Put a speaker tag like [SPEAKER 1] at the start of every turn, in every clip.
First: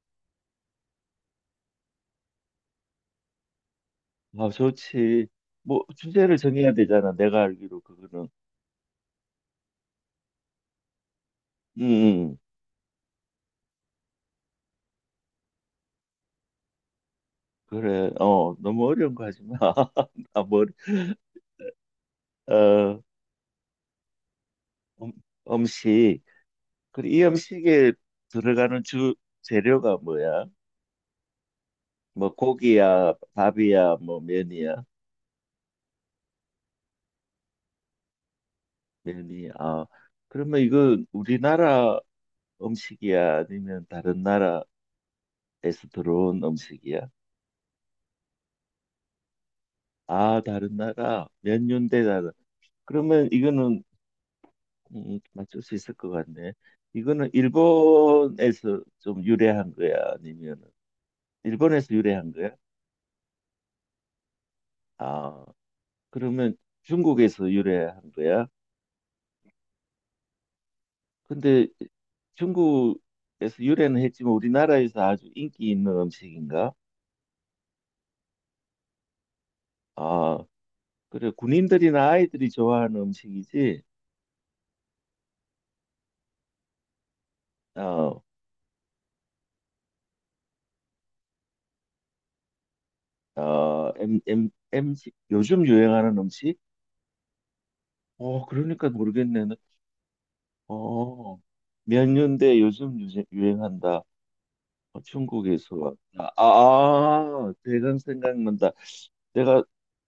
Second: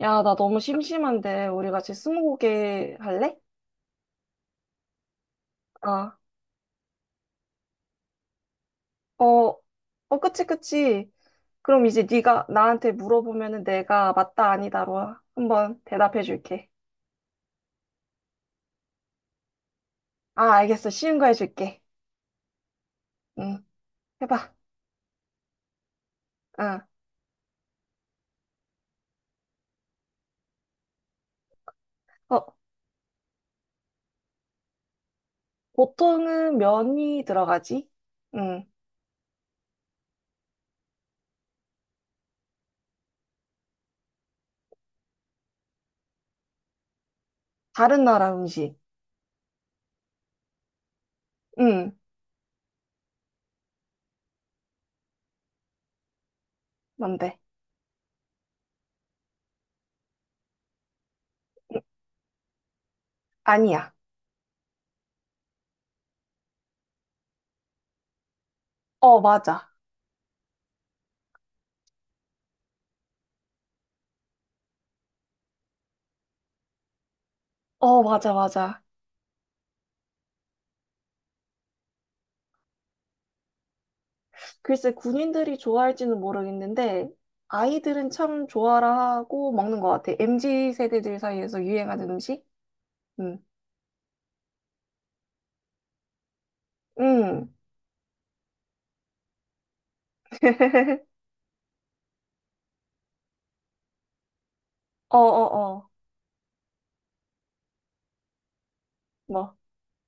[SPEAKER 1] 야, 나 너무 심심한데, 우리 같이 스무고개 할래?
[SPEAKER 2] 아, 좋지. 뭐,
[SPEAKER 1] 아,
[SPEAKER 2] 주제를 정해야 되잖아. 내가 알기로 그거는.
[SPEAKER 1] 어, 그치, 그치.
[SPEAKER 2] 음,
[SPEAKER 1] 그럼 이제
[SPEAKER 2] 음.
[SPEAKER 1] 네가 나한테 물어보면은 내가 맞다, 아니다로 한번 대답해 줄게.
[SPEAKER 2] 그래. 어, 너무 어려운 거 하지 마. 아,
[SPEAKER 1] 아,
[SPEAKER 2] 머리,
[SPEAKER 1] 알겠어. 쉬운 거 해줄게.
[SPEAKER 2] 어,
[SPEAKER 1] 응, 해봐.
[SPEAKER 2] 음, 음식.
[SPEAKER 1] 응.
[SPEAKER 2] 그리고 이 음식에 들어가는 주 재료가 뭐야? 뭐,
[SPEAKER 1] 어,
[SPEAKER 2] 고기야, 밥이야, 뭐, 면이야,
[SPEAKER 1] 보통은 면이 들어가지? 응.
[SPEAKER 2] 면이. 아, 그러면 이건 우리나라 음식이야? 아니면 다른 나라에서 들어온 음식이야?
[SPEAKER 1] 다른 나라 음식.
[SPEAKER 2] 아, 다른 나라. 면년
[SPEAKER 1] 응,
[SPEAKER 2] 대잖 그러면 이거는 맞출 수 있을 것 같네. 이거는
[SPEAKER 1] 뭔데?
[SPEAKER 2] 일본에서 좀 유래한 거야? 아니면
[SPEAKER 1] 응,
[SPEAKER 2] 일본에서 유래한 거야?
[SPEAKER 1] 아니야.
[SPEAKER 2] 아, 그러면 중국에서 유래한 거야?
[SPEAKER 1] 어, 맞아.
[SPEAKER 2] 근데 중국에서 유래는 했지만 우리나라에서 아주 인기 있는 음식인가?
[SPEAKER 1] 어, 맞아, 맞아.
[SPEAKER 2] 아, 그래. 군인들이나 아이들이 좋아하는 음식이지?
[SPEAKER 1] 글쎄, 군인들이 좋아할지는 모르겠는데, 아이들은
[SPEAKER 2] 어,
[SPEAKER 1] 참 좋아라 하고 먹는 것 같아. MZ 세대들 사이에서 유행하는 음식? 음.
[SPEAKER 2] 어, 엠, 엠, 엠지, 요즘 유행하는 음식?
[SPEAKER 1] 음.
[SPEAKER 2] 어, 그러니까 모르겠네. 어, 몇 년대 요즘 유행한다.
[SPEAKER 1] 어,
[SPEAKER 2] 중국에
[SPEAKER 1] 어,
[SPEAKER 2] 서
[SPEAKER 1] 어.
[SPEAKER 2] 왔다. 아, 대강 생각난다.
[SPEAKER 1] 뭐.
[SPEAKER 2] 내가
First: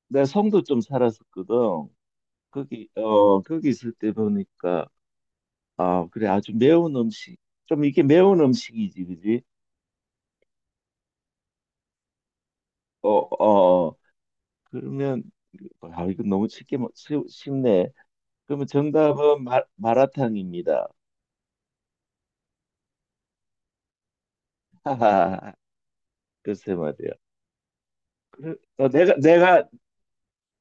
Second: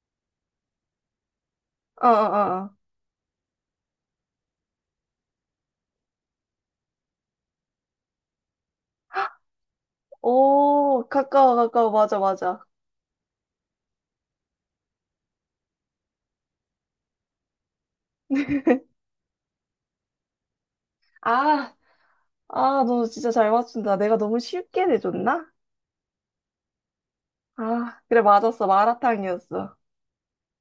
[SPEAKER 2] 내 성도 좀 살았었거든.
[SPEAKER 1] 어, 어, 어. 어.
[SPEAKER 2] 거기 있을 때 보니까 아 그래 아주 매운 음식 좀 이게 매운 음식이지 그지?
[SPEAKER 1] 오, 가까워, 가까워. 맞아, 맞아.
[SPEAKER 2] 어 어. 어. 그러면 아 이거 너무 쉽게 쉽네. 그러면 정답은 마라탕입니다.
[SPEAKER 1] 아, 아, 너 진짜 잘 맞춘다. 내가 너무 쉽게 내줬나?
[SPEAKER 2] 하하 글쎄 말이야.
[SPEAKER 1] 아, 그래,
[SPEAKER 2] 그래,
[SPEAKER 1] 맞았어.
[SPEAKER 2] 어, 내가
[SPEAKER 1] 마라탕이었어.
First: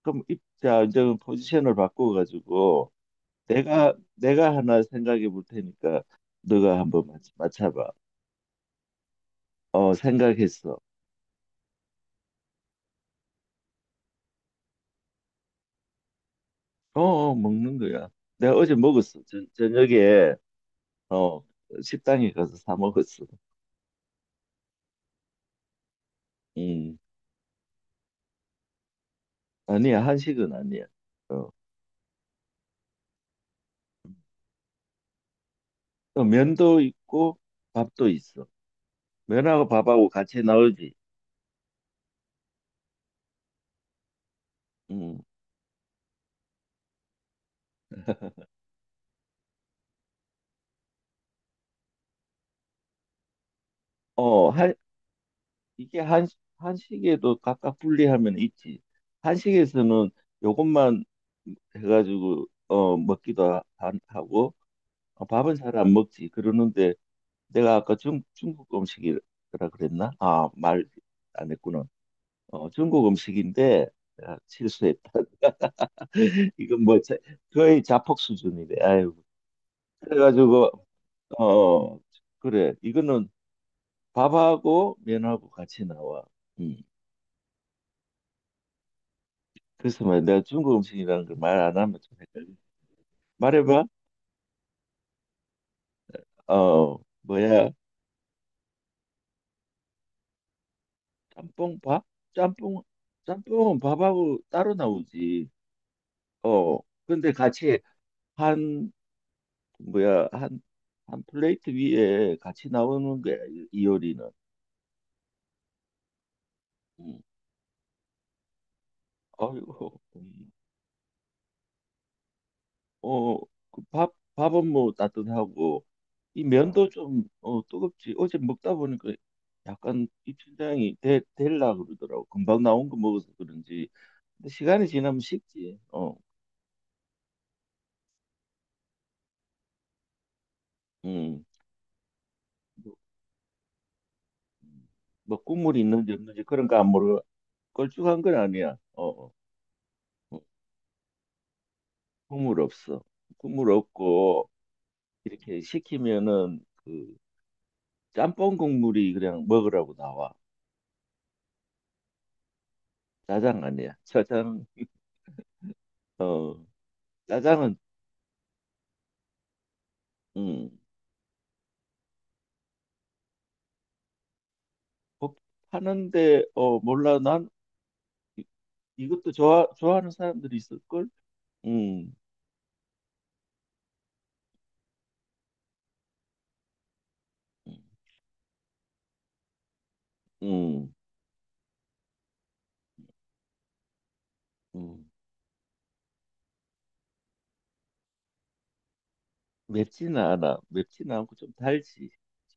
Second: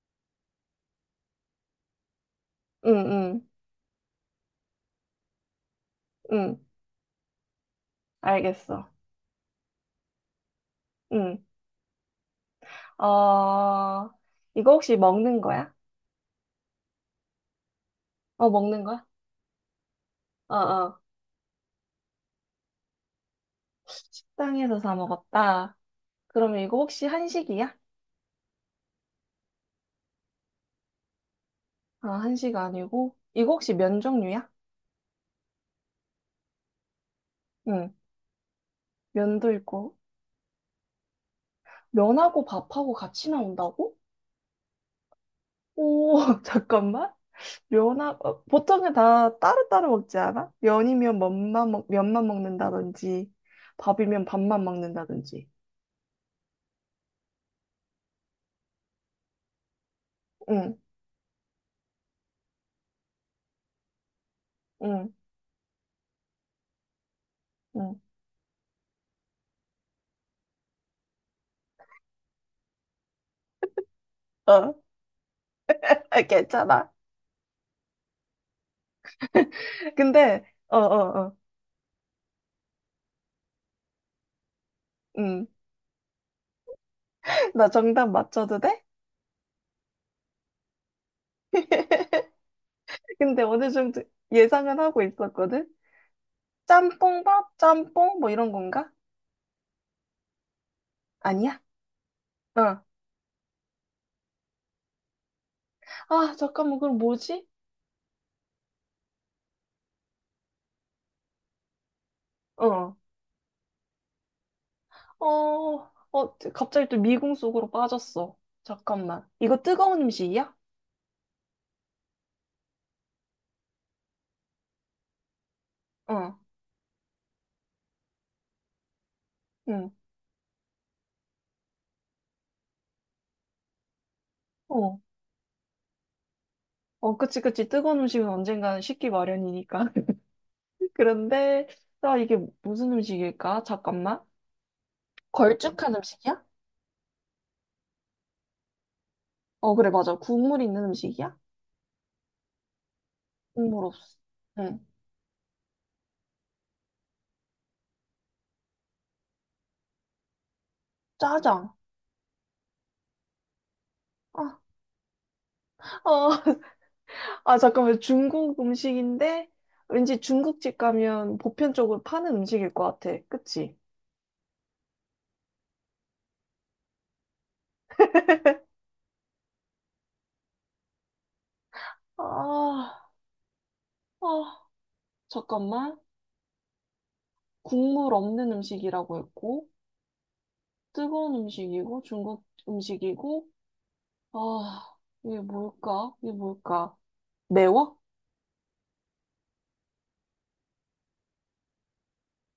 [SPEAKER 2] 그럼 입자 이제 포지션을 바꿔가지고
[SPEAKER 1] 응, 응,
[SPEAKER 2] 내가 하나 생각해 볼 테니까
[SPEAKER 1] 응.
[SPEAKER 2] 너가 한번 맞춰봐.
[SPEAKER 1] 알겠어.
[SPEAKER 2] 어, 생각했어.
[SPEAKER 1] 응. 어, 이거 혹시 먹는 거야?
[SPEAKER 2] 어, 어, 먹는 거야.
[SPEAKER 1] 어,
[SPEAKER 2] 내가 어제
[SPEAKER 1] 먹는 거야?
[SPEAKER 2] 먹었어. 저녁에
[SPEAKER 1] 어어.
[SPEAKER 2] 어, 식당에 가서 사 먹었어.
[SPEAKER 1] 식당에서 사 먹었다. 그러면 이거
[SPEAKER 2] 음.
[SPEAKER 1] 혹시 한식이야?
[SPEAKER 2] 아니야, 한식은 아니야. 어.
[SPEAKER 1] 아, 한식 아니고. 이거 혹시 면 종류야?
[SPEAKER 2] 또 면도 있고
[SPEAKER 1] 응,
[SPEAKER 2] 밥도 있어.
[SPEAKER 1] 면도
[SPEAKER 2] 면하고
[SPEAKER 1] 있고.
[SPEAKER 2] 밥하고 같이 나오지.
[SPEAKER 1] 면하고 밥하고 같이 나온다고?
[SPEAKER 2] 음.
[SPEAKER 1] 오, 잠깐만. 면하고, 보통은 다 따로따로 먹지 않아? 면이면 면만, 면만 먹는다든지, 밥이면
[SPEAKER 2] 어,
[SPEAKER 1] 밥만
[SPEAKER 2] 한
[SPEAKER 1] 먹는다든지.
[SPEAKER 2] 이게 한 한식에도 각각 분리하면 있지. 한식에서는
[SPEAKER 1] 응,
[SPEAKER 2] 요것만 해가지고 먹기도 하고
[SPEAKER 1] 응,
[SPEAKER 2] 어, 밥은 잘 안 먹지. 그러는데 내가 아까
[SPEAKER 1] 응.
[SPEAKER 2] 중국 음식이라 그랬나? 아, 말 안 했구나. 어, 중국 음식인데 내가
[SPEAKER 1] 어,
[SPEAKER 2] 실수했다.
[SPEAKER 1] 아,
[SPEAKER 2] 이건
[SPEAKER 1] 괜찮아.
[SPEAKER 2] 뭐 자- 거의 자폭 수준이네. 아유.
[SPEAKER 1] 근데,
[SPEAKER 2] 그래가지고
[SPEAKER 1] 어.
[SPEAKER 2] 어 어, 그래 이거는 밥하고
[SPEAKER 1] 응.
[SPEAKER 2] 면하고 같이 나와. 음.
[SPEAKER 1] 나 정답 맞춰도 돼?
[SPEAKER 2] 그래서 말 내가 중국 음식이라는 걸 말 안 하면 좀 헷갈려.
[SPEAKER 1] 근데 어느
[SPEAKER 2] 말해봐.
[SPEAKER 1] 정도 예상은 하고 있었거든?
[SPEAKER 2] 어
[SPEAKER 1] 짬뽕밥?
[SPEAKER 2] 뭐야?
[SPEAKER 1] 짬뽕? 뭐 이런 건가? 아니야?
[SPEAKER 2] 짬뽕 밥? 짬뽕
[SPEAKER 1] 어.
[SPEAKER 2] 짬뽕은 밥하고 따로 나오지.
[SPEAKER 1] 아, 잠깐만,
[SPEAKER 2] 어
[SPEAKER 1] 그럼
[SPEAKER 2] 근데
[SPEAKER 1] 뭐지?
[SPEAKER 2] 같이 해. 한 뭐야 한 한 플레이트 위에 같이
[SPEAKER 1] 어.
[SPEAKER 2] 나오는 거야 이 요리는.
[SPEAKER 1] 갑자기 또
[SPEAKER 2] 음.
[SPEAKER 1] 미궁 속으로 빠졌어. 잠깐만. 이거
[SPEAKER 2] 아이고,
[SPEAKER 1] 뜨거운 음식이야?
[SPEAKER 2] 어, 그 밥은 뭐 따뜻하고,
[SPEAKER 1] 어,
[SPEAKER 2] 이 어. 면도 좀, 뜨겁지. 어제 먹다 보니까
[SPEAKER 1] 응,
[SPEAKER 2] 약간 입천장이 될라 그러더라고. 금방 나온 거 먹어서 그런지. 근데 시간이
[SPEAKER 1] 어.
[SPEAKER 2] 지나면 식지. 어,
[SPEAKER 1] 어, 그치, 그치. 뜨거운 음식은 언젠가는 식기 마련이니까.
[SPEAKER 2] 음.
[SPEAKER 1] 그런데, 나 이게 무슨
[SPEAKER 2] 뭐,
[SPEAKER 1] 음식일까? 잠깐만.
[SPEAKER 2] 음, 뭐 국물이
[SPEAKER 1] 걸쭉한
[SPEAKER 2] 있는지
[SPEAKER 1] 음식이야?
[SPEAKER 2] 없는지 그런 거 안 모르고, 걸쭉한 건 아니야. 어, 어,
[SPEAKER 1] 어, 그래, 맞아. 국물 있는 음식이야?
[SPEAKER 2] 국물 없어. 국물
[SPEAKER 1] 국물 없어.
[SPEAKER 2] 없고,
[SPEAKER 1] 응.
[SPEAKER 2] 이렇게 시키면은 그 짬뽕 국물이 그냥 먹으라고 나와.
[SPEAKER 1] 짜장.
[SPEAKER 2] 짜장 아니야.
[SPEAKER 1] 아,
[SPEAKER 2] 짜장
[SPEAKER 1] 어.
[SPEAKER 2] 어
[SPEAKER 1] 아,
[SPEAKER 2] 짜장은
[SPEAKER 1] 잠깐만. 중국 음식인데 왠지
[SPEAKER 2] 음
[SPEAKER 1] 중국집 가면 보편적으로 파는 음식일 것 같아. 그치?
[SPEAKER 2] 복- 하는데 어 몰라 난 이- 이것도 좋아하는 사람들이 있을걸. 음,
[SPEAKER 1] 아, 아, 잠깐만.
[SPEAKER 2] 음,
[SPEAKER 1] 국물 없는 음식이라고 했고,
[SPEAKER 2] 음.
[SPEAKER 1] 뜨거운 음식이고, 중국 음식이고, 아,
[SPEAKER 2] 음.
[SPEAKER 1] 이게 뭘까? 이게 뭘까? 매워?
[SPEAKER 2] 맵지는 않아. 맵지는 않고 좀 달지.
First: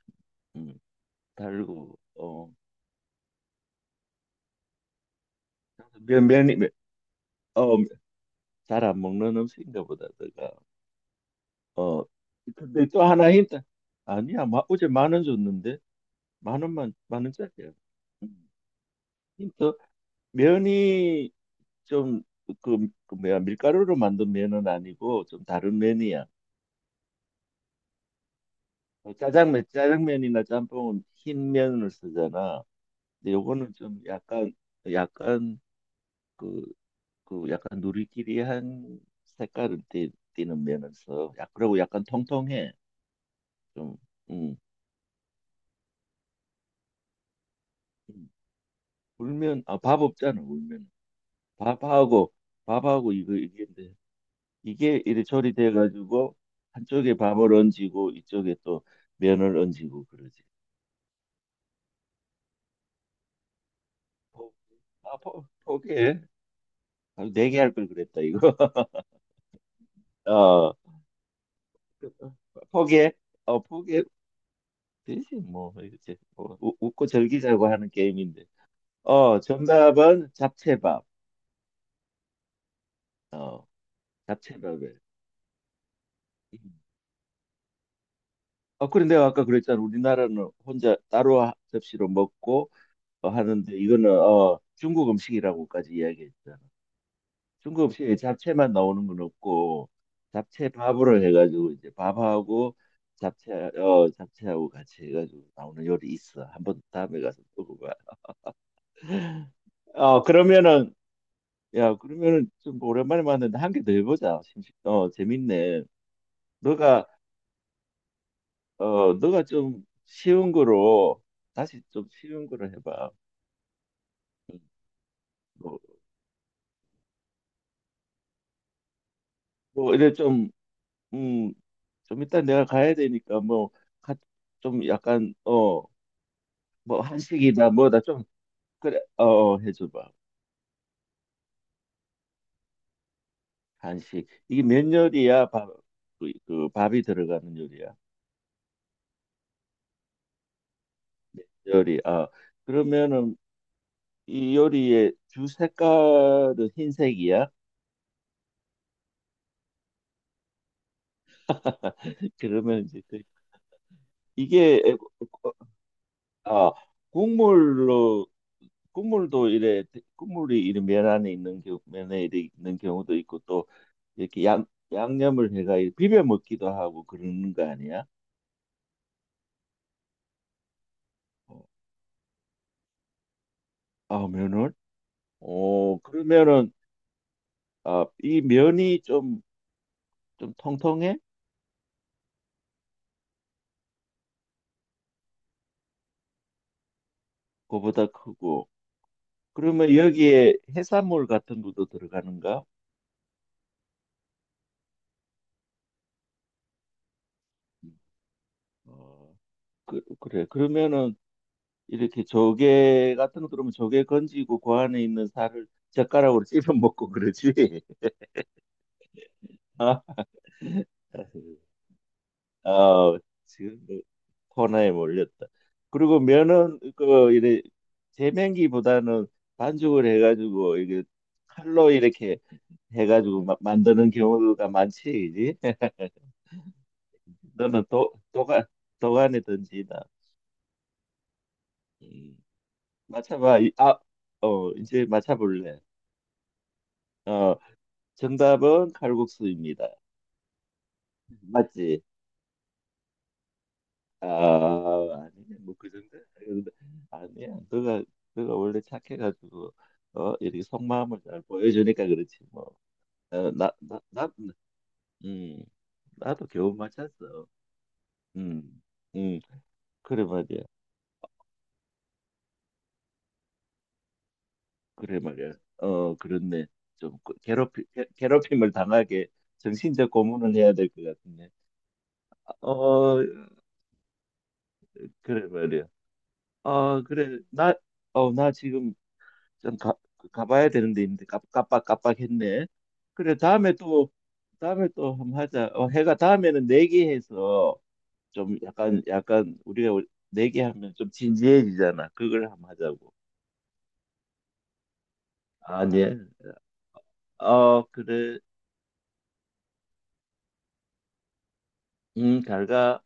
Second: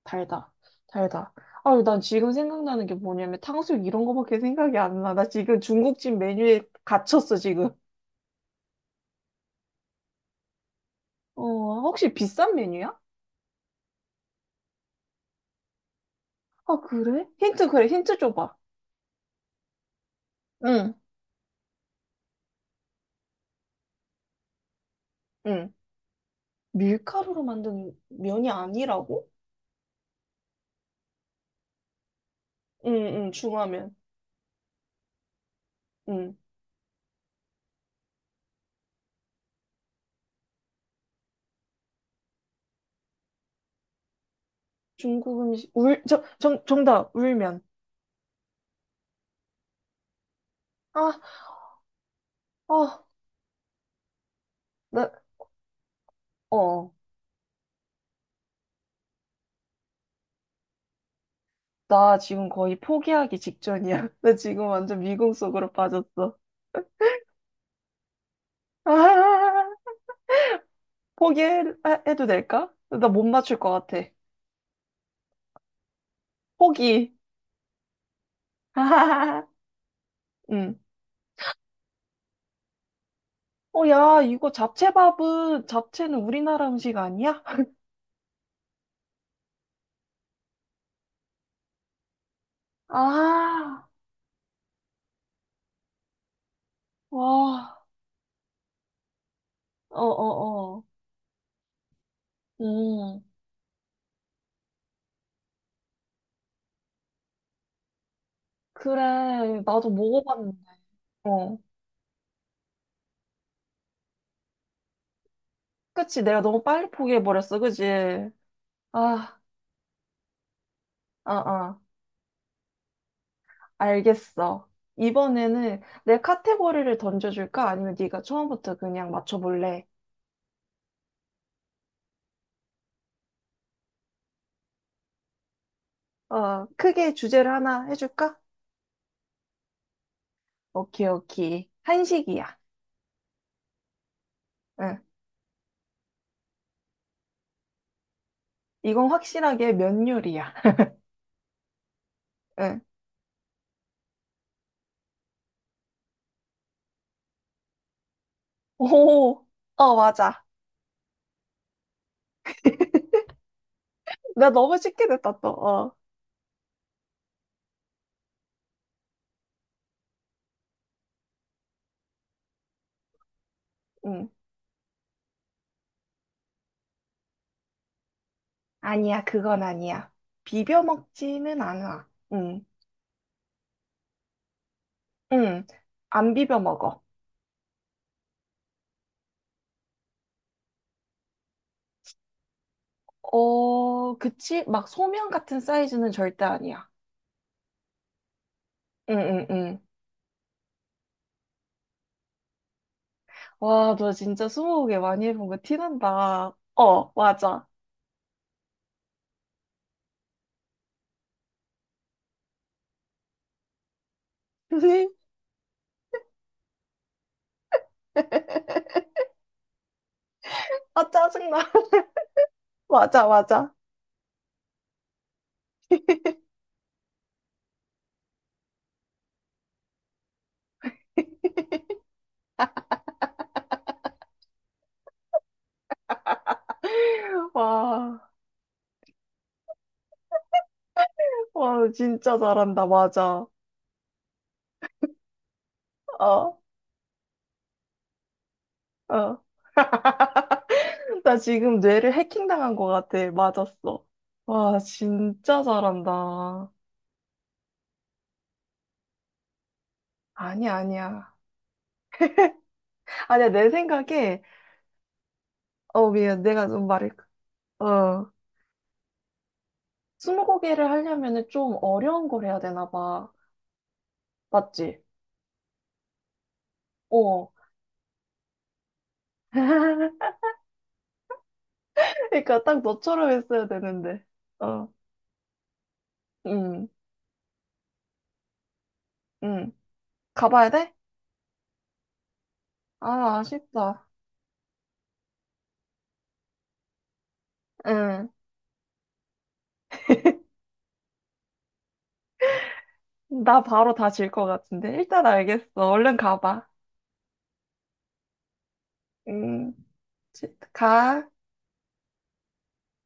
[SPEAKER 1] 달다.
[SPEAKER 2] 음,
[SPEAKER 1] 달다. 아,
[SPEAKER 2] 달고
[SPEAKER 1] 난 지금
[SPEAKER 2] 어
[SPEAKER 1] 생각나는 게 뭐냐면 탕수육 이런 거밖에 생각이 안 나. 나 지금 중국집
[SPEAKER 2] 면이
[SPEAKER 1] 메뉴에 갇혔어, 지금.
[SPEAKER 2] 어, 잘 안 먹는 음식인가 보다 내가
[SPEAKER 1] 어,
[SPEAKER 2] 어
[SPEAKER 1] 혹시 비싼
[SPEAKER 2] 근데
[SPEAKER 1] 메뉴야?
[SPEAKER 2] 또 하나 힌트 아니야 어제 10,000원 줬는데 만
[SPEAKER 1] 아,
[SPEAKER 2] 원만 만
[SPEAKER 1] 그래? 힌트,
[SPEAKER 2] 원짜리야.
[SPEAKER 1] 그래, 힌트
[SPEAKER 2] 음.
[SPEAKER 1] 줘봐.
[SPEAKER 2] 힌트
[SPEAKER 1] 응.
[SPEAKER 2] 면이 좀 뭐야 밀가루로 만든 면은 아니고 좀
[SPEAKER 1] 응.
[SPEAKER 2] 다른 면이야.
[SPEAKER 1] 밀가루로 만든 면이
[SPEAKER 2] 어,
[SPEAKER 1] 아니라고?
[SPEAKER 2] 짜장면이나 짬뽕은 흰 면을 쓰잖아.
[SPEAKER 1] 응,
[SPEAKER 2] 근데
[SPEAKER 1] 응,
[SPEAKER 2] 요거는
[SPEAKER 1] 중화면.
[SPEAKER 2] 좀 약간 약간
[SPEAKER 1] 응.
[SPEAKER 2] 그 그 약간 누리끼리한 색깔을 는 면을 써. 야, 그리고 약간 통통해. 좀 음.
[SPEAKER 1] 중국 음식, 정답, 울면.
[SPEAKER 2] 음. 울면 아 밥 없잖아 울면
[SPEAKER 1] 아,
[SPEAKER 2] 밥하고
[SPEAKER 1] 어,
[SPEAKER 2] 밥하고 이거 이게 이게
[SPEAKER 1] 나,
[SPEAKER 2] 이리저리 돼가지고
[SPEAKER 1] 어,
[SPEAKER 2] 한쪽에 밥을 얹히고 이쪽에 또 면을 얹히고 그러지.
[SPEAKER 1] 나 지금 거의 포기하기 직전이야. 나
[SPEAKER 2] 포-
[SPEAKER 1] 지금 완전
[SPEAKER 2] 아,
[SPEAKER 1] 미궁
[SPEAKER 2] 포,
[SPEAKER 1] 속으로
[SPEAKER 2] 포기해.
[SPEAKER 1] 빠졌어.
[SPEAKER 2] 네 개 할 걸 그랬다 이거.
[SPEAKER 1] 아,
[SPEAKER 2] 어,
[SPEAKER 1] 포기해도 될까? 나
[SPEAKER 2] 포기해.
[SPEAKER 1] 못 맞출
[SPEAKER 2] 어,
[SPEAKER 1] 것
[SPEAKER 2] 포기해.
[SPEAKER 1] 같아.
[SPEAKER 2] 되지 뭐 이렇게 뭐, 웃-
[SPEAKER 1] 포기.
[SPEAKER 2] 웃고 즐기자고 하는 게임인데. 어, 정답은
[SPEAKER 1] 응.
[SPEAKER 2] 잡채밥. 어,
[SPEAKER 1] 어, 야, 이거
[SPEAKER 2] 잡채밥에.
[SPEAKER 1] 잡채밥은, 잡채는 우리나라
[SPEAKER 2] 음.
[SPEAKER 1] 음식 아니야?
[SPEAKER 2] 어, 그래 내가 아까 그랬잖아. 우리나라는 혼자 따로 접시로 먹고 어, 하는데
[SPEAKER 1] 아,
[SPEAKER 2] 이거는 중국 음식이라고까지 이야기했잖아.
[SPEAKER 1] 와,
[SPEAKER 2] 중국식에 잡채만 나오는 건 없고
[SPEAKER 1] 어,
[SPEAKER 2] 잡채
[SPEAKER 1] 어, 어.
[SPEAKER 2] 밥으로 해가지고 이제 밥하고
[SPEAKER 1] 음.
[SPEAKER 2] 잡채 잡채하고 같이 해가지고 나오는 요리 있어. 한번 다음에 가서 먹어봐.
[SPEAKER 1] 그래, 나도
[SPEAKER 2] 어
[SPEAKER 1] 먹어봤는데.
[SPEAKER 2] 그러면은
[SPEAKER 1] 어.
[SPEAKER 2] 야 그러면은 좀 오랜만에 만났는데 한 개 더 해보자. 재밌네.
[SPEAKER 1] 그치, 내가 너무 빨리
[SPEAKER 2] 너가
[SPEAKER 1] 포기해버렸어, 그치?
[SPEAKER 2] 어
[SPEAKER 1] 아,
[SPEAKER 2] 너가 좀 쉬운 거로
[SPEAKER 1] 아,
[SPEAKER 2] 다시 좀 쉬운 거로 해봐.
[SPEAKER 1] 알겠어.
[SPEAKER 2] 뭐,
[SPEAKER 1] 이번에는 내 카테고리를 던져줄까? 아니면 네가 처음부터 그냥 맞춰볼래?
[SPEAKER 2] 뭐 이래 좀 음 좀 일단 내가 가야 되니까 뭐 가, 좀 약간 어
[SPEAKER 1] 어,
[SPEAKER 2] 뭐
[SPEAKER 1] 크게 주제를
[SPEAKER 2] 한식이다
[SPEAKER 1] 하나
[SPEAKER 2] 뭐다
[SPEAKER 1] 해줄까?
[SPEAKER 2] 그래, 어, 어, 해줘봐.
[SPEAKER 1] 오케이, 오케이. 한식이야.
[SPEAKER 2] 간식. 이게 면
[SPEAKER 1] 응.
[SPEAKER 2] 요리야? 그 밥이 들어가는 요리야.
[SPEAKER 1] 이건 확실하게 면 요리야.
[SPEAKER 2] 요리. 아,
[SPEAKER 1] 응.
[SPEAKER 2] 그러면은 이 요리의 주 색깔은 흰색이야?
[SPEAKER 1] 오, 어, 맞아.
[SPEAKER 2] 그러면 이제
[SPEAKER 1] 나 너무
[SPEAKER 2] 이게
[SPEAKER 1] 쉽게 됐다, 또. 어,
[SPEAKER 2] 아, 국물로 국물도 이래 국물이 이런 면 안에 있는 경우 면에 이래 있는 경우도 있고 또
[SPEAKER 1] 응.
[SPEAKER 2] 이렇게 양 양념을 해가 이렇게 비벼 먹기도 하고 그러는 거 아니야?
[SPEAKER 1] 아니야, 그건 아니야. 비벼 먹지는
[SPEAKER 2] 어,
[SPEAKER 1] 않아. 응.
[SPEAKER 2] 아, 면을?
[SPEAKER 1] 응,
[SPEAKER 2] 어,
[SPEAKER 1] 안 비벼
[SPEAKER 2] 그러면은
[SPEAKER 1] 먹어.
[SPEAKER 2] 아, 이 면이 좀 통통해?
[SPEAKER 1] 어, 그치? 막 소면 같은 사이즈는 절대 아니야.
[SPEAKER 2] 그보다 크고.
[SPEAKER 1] 응, 응, 응.
[SPEAKER 2] 그러면 여기에 해산물 같은 것도 들어가는가?
[SPEAKER 1] 와, 너 진짜 스무고개 많이 해본 거 티난다. 어, 맞아.
[SPEAKER 2] 음, 어, 그래. 그러면은 이렇게 조개 같은 거 들으면 조개 건지고 그 안에 있는 살을 젓가락으로 씹어 먹고 그러지. 아,
[SPEAKER 1] 아, 짜증나.
[SPEAKER 2] 어,
[SPEAKER 1] 맞아, 맞아.
[SPEAKER 2] 지금 뭐 코너에 몰렸다. 그리고 면은 그 이래 재면기보다는 반죽을 해가지고 이게 칼로 이렇게 해가지고 만드는 경우가 많지, 이제. 너는 도,
[SPEAKER 1] 와,
[SPEAKER 2] 도가, 도가니 던지다.
[SPEAKER 1] 와, 너
[SPEAKER 2] 음,
[SPEAKER 1] 진짜 잘한다. 맞아.
[SPEAKER 2] 맞춰봐. 아, 어, 이제 맞춰볼래.
[SPEAKER 1] 어,
[SPEAKER 2] 어, 정답은
[SPEAKER 1] 어.
[SPEAKER 2] 칼국수입니다.
[SPEAKER 1] 나 지금
[SPEAKER 2] 맞지?
[SPEAKER 1] 뇌를 해킹당한 것 같아. 맞았어.
[SPEAKER 2] 아,
[SPEAKER 1] 와,
[SPEAKER 2] 아니네.
[SPEAKER 1] 진짜
[SPEAKER 2] 뭐그
[SPEAKER 1] 잘한다.
[SPEAKER 2] 정도? 아니야. 너가 원래 착해가지고, 어, 이렇게
[SPEAKER 1] 아니야,
[SPEAKER 2] 속마음을
[SPEAKER 1] 아니야.
[SPEAKER 2] 잘 보여주니까 그렇지, 뭐.
[SPEAKER 1] 아니야,
[SPEAKER 2] 어,
[SPEAKER 1] 내 생각에,
[SPEAKER 2] 음,
[SPEAKER 1] 어, 미안.
[SPEAKER 2] 나도
[SPEAKER 1] 내가
[SPEAKER 2] 겨우
[SPEAKER 1] 좀 말을,
[SPEAKER 2] 맞췄어.
[SPEAKER 1] 어.
[SPEAKER 2] 음, 음, 그래 말이야.
[SPEAKER 1] 스무고개를 하려면은 좀 어려운 걸 해야 되나 봐. 맞지?
[SPEAKER 2] 그래 말이야. 어, 그렇네. 좀
[SPEAKER 1] 어.
[SPEAKER 2] 괴롭힘을 당하게 정신적 고문을 해야 될 것 같은데.
[SPEAKER 1] 그러니까 딱
[SPEAKER 2] 어,
[SPEAKER 1] 너처럼 했어야 되는데. 어.
[SPEAKER 2] 그래 말이야.
[SPEAKER 1] 응.
[SPEAKER 2] 어, 그래. 나 지금
[SPEAKER 1] 응.
[SPEAKER 2] 좀 가봐야
[SPEAKER 1] 가봐야 돼?
[SPEAKER 2] 되는데 있는데 깜빡깜빡했네. 그래,
[SPEAKER 1] 아,
[SPEAKER 2] 다음에
[SPEAKER 1] 아쉽다.
[SPEAKER 2] 또, 다음에 또 한번 하자. 어, 해가 다음에는 내기해서
[SPEAKER 1] 응.
[SPEAKER 2] 좀 약간 우리가 내기하면 좀 진지해지잖아. 그걸 한번 하자고.
[SPEAKER 1] 나 바로 다 질 것 같은데. 일단 알겠어.
[SPEAKER 2] 아니,
[SPEAKER 1] 얼른 가봐.
[SPEAKER 2] 어, 그래.
[SPEAKER 1] 응. 지- 가.
[SPEAKER 2] 잘 가.